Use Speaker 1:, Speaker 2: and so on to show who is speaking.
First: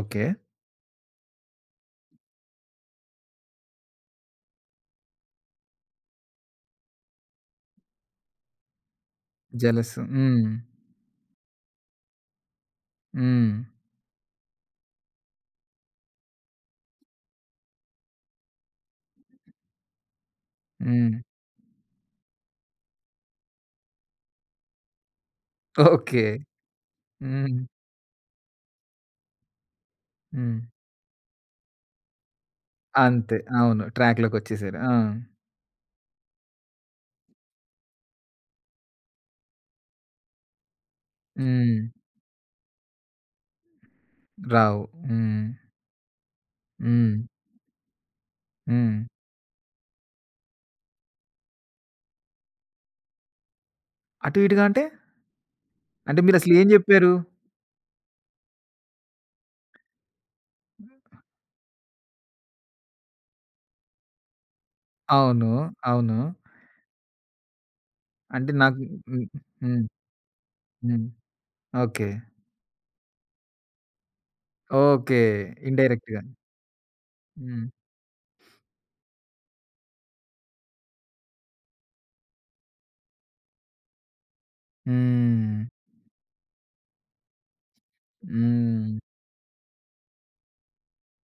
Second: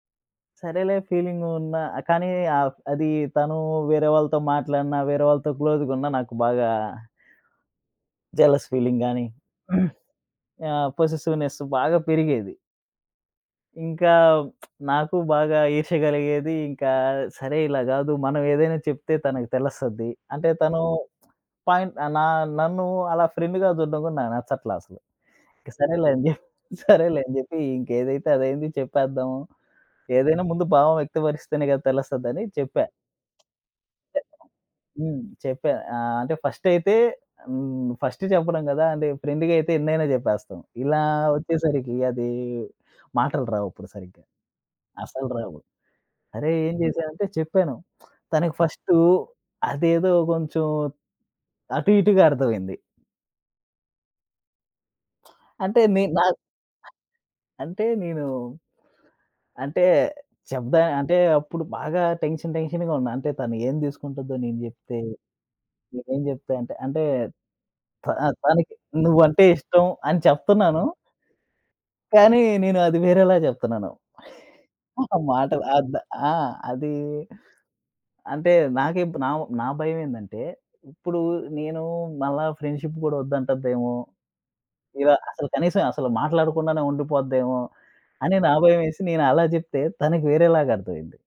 Speaker 1: Okay.
Speaker 2: సరేలే feeling ఉన్న కానీ అ అది తను వేరే వాళ్ళతో మాట్లాడినా, వేరే వాళ్ళతో క్లోజ్‌‌గున్న నాకు బాగా జలస్ ఫీలింగ్ గాని
Speaker 1: జలసు. హ్మ్.
Speaker 2: ఆహ్, పొసెసివ్‌నెస్స్ బాగా పెరిగేది.
Speaker 1: హ్మ్.
Speaker 2: ఇంకా నాకు బాగా ఈర్ష్య కలిగేది. ఇంకా సరే ఇలా గాదు. మనం ఏదైనా చెప్తే తనకి తెలస్తది. అంటే తను
Speaker 1: హ్మ్.
Speaker 2: పాయింట్ నా నన్ను అలా ఫ్రెండ్‌గా చూడ్డం కూడా నాకు నచ్చట్ల అసలు. ఇంకా సరేలే
Speaker 1: ఓకే.
Speaker 2: అని చెప్పి సరేలే అని చెప్పి
Speaker 1: హ్మ్.
Speaker 2: ఇంకేదైతే అదయింది చెప్పేద్దాము. ఏదైనా
Speaker 1: హ్మ్.
Speaker 2: ముందు భావం వ్యక్తపరిస్తేనే కదా తెలస్తది అని చెప్పా.
Speaker 1: అంతే. అవును.
Speaker 2: చెప్పడం
Speaker 1: ట్రాక్‌లోకొచ్చేసారు. ఆ!
Speaker 2: హ్మ్. చెప్పా. ఆహ్, అంటే ఫస్ట్ అయితే హ్మ్. ఫస్ట్ చెప్పడం కదా! అంటే ఫ్రెండ్‌గా అయితే ఎన్నైనా చెప్పేస్తాం. ఇలా
Speaker 1: హ్మ్.
Speaker 2: వచ్చేసరికి అది మాటలు రావు అప్పుడు సరిగ్గా.
Speaker 1: రావు.
Speaker 2: అసలు
Speaker 1: హ్మ్.
Speaker 2: రావు. అరేయ్! ఏం
Speaker 1: హ్మ్.
Speaker 2: చేశానంటే చెప్పాను. తనకి ఫస్టు
Speaker 1: హ్మ్.
Speaker 2: అదేదో కొంచెం అటు ఇటుగా అర్థమయింది.
Speaker 1: అటు ఇటుగా అంటే?
Speaker 2: అంటే నే
Speaker 1: అంటే
Speaker 2: నాక్
Speaker 1: మీరసలు ఏం జెప్పారు?
Speaker 2: అంటే, నేను అంటే చెప్పా
Speaker 1: హ్మ్,
Speaker 2: అంటే
Speaker 1: ఆ!
Speaker 2: అప్పుడు బాగా టెన్షన్ టెన్షన్‌గా ఉన్నా. అంటే తను ఏం తీసుకుంటుందో నేను జెప్తే?
Speaker 1: అవును.
Speaker 2: నేను
Speaker 1: అవును.
Speaker 2: ఏం జెప్తా అంటే ఆహ్,
Speaker 1: అంటే
Speaker 2: తనకి
Speaker 1: నాకు హ్మ్.
Speaker 2: నువ్వంటే
Speaker 1: హ్మ్.
Speaker 2: ఇష్టం అని చెప్తున్నాను
Speaker 1: హ్మ్. ఓకే.
Speaker 2: కానీ నేను అది వేరేలా చెప్తున్నాను.
Speaker 1: ఓకే.
Speaker 2: మాటలు అద్
Speaker 1: ఇండైరెక్ట్‌గా.
Speaker 2: ఆ! అది
Speaker 1: హ్మ్.
Speaker 2: అంటే నాకే ఇప్ నా నా భయమేందంటే ఇప్పుడు నేను మళ్ళా ఫ్రెండ్‌షిప్ కూడా వద్దంటద్దేమో! ఇలా అసలు
Speaker 1: హ్మ్.
Speaker 2: కనీసం అసలు మాట్లాడకుండానే ఉండిపోద్దేమో అని నాకు
Speaker 1: హ్మ్.
Speaker 2: భయమేసి నేనలా జెప్తే తనకు వేరేలాగా అర్థమయింది.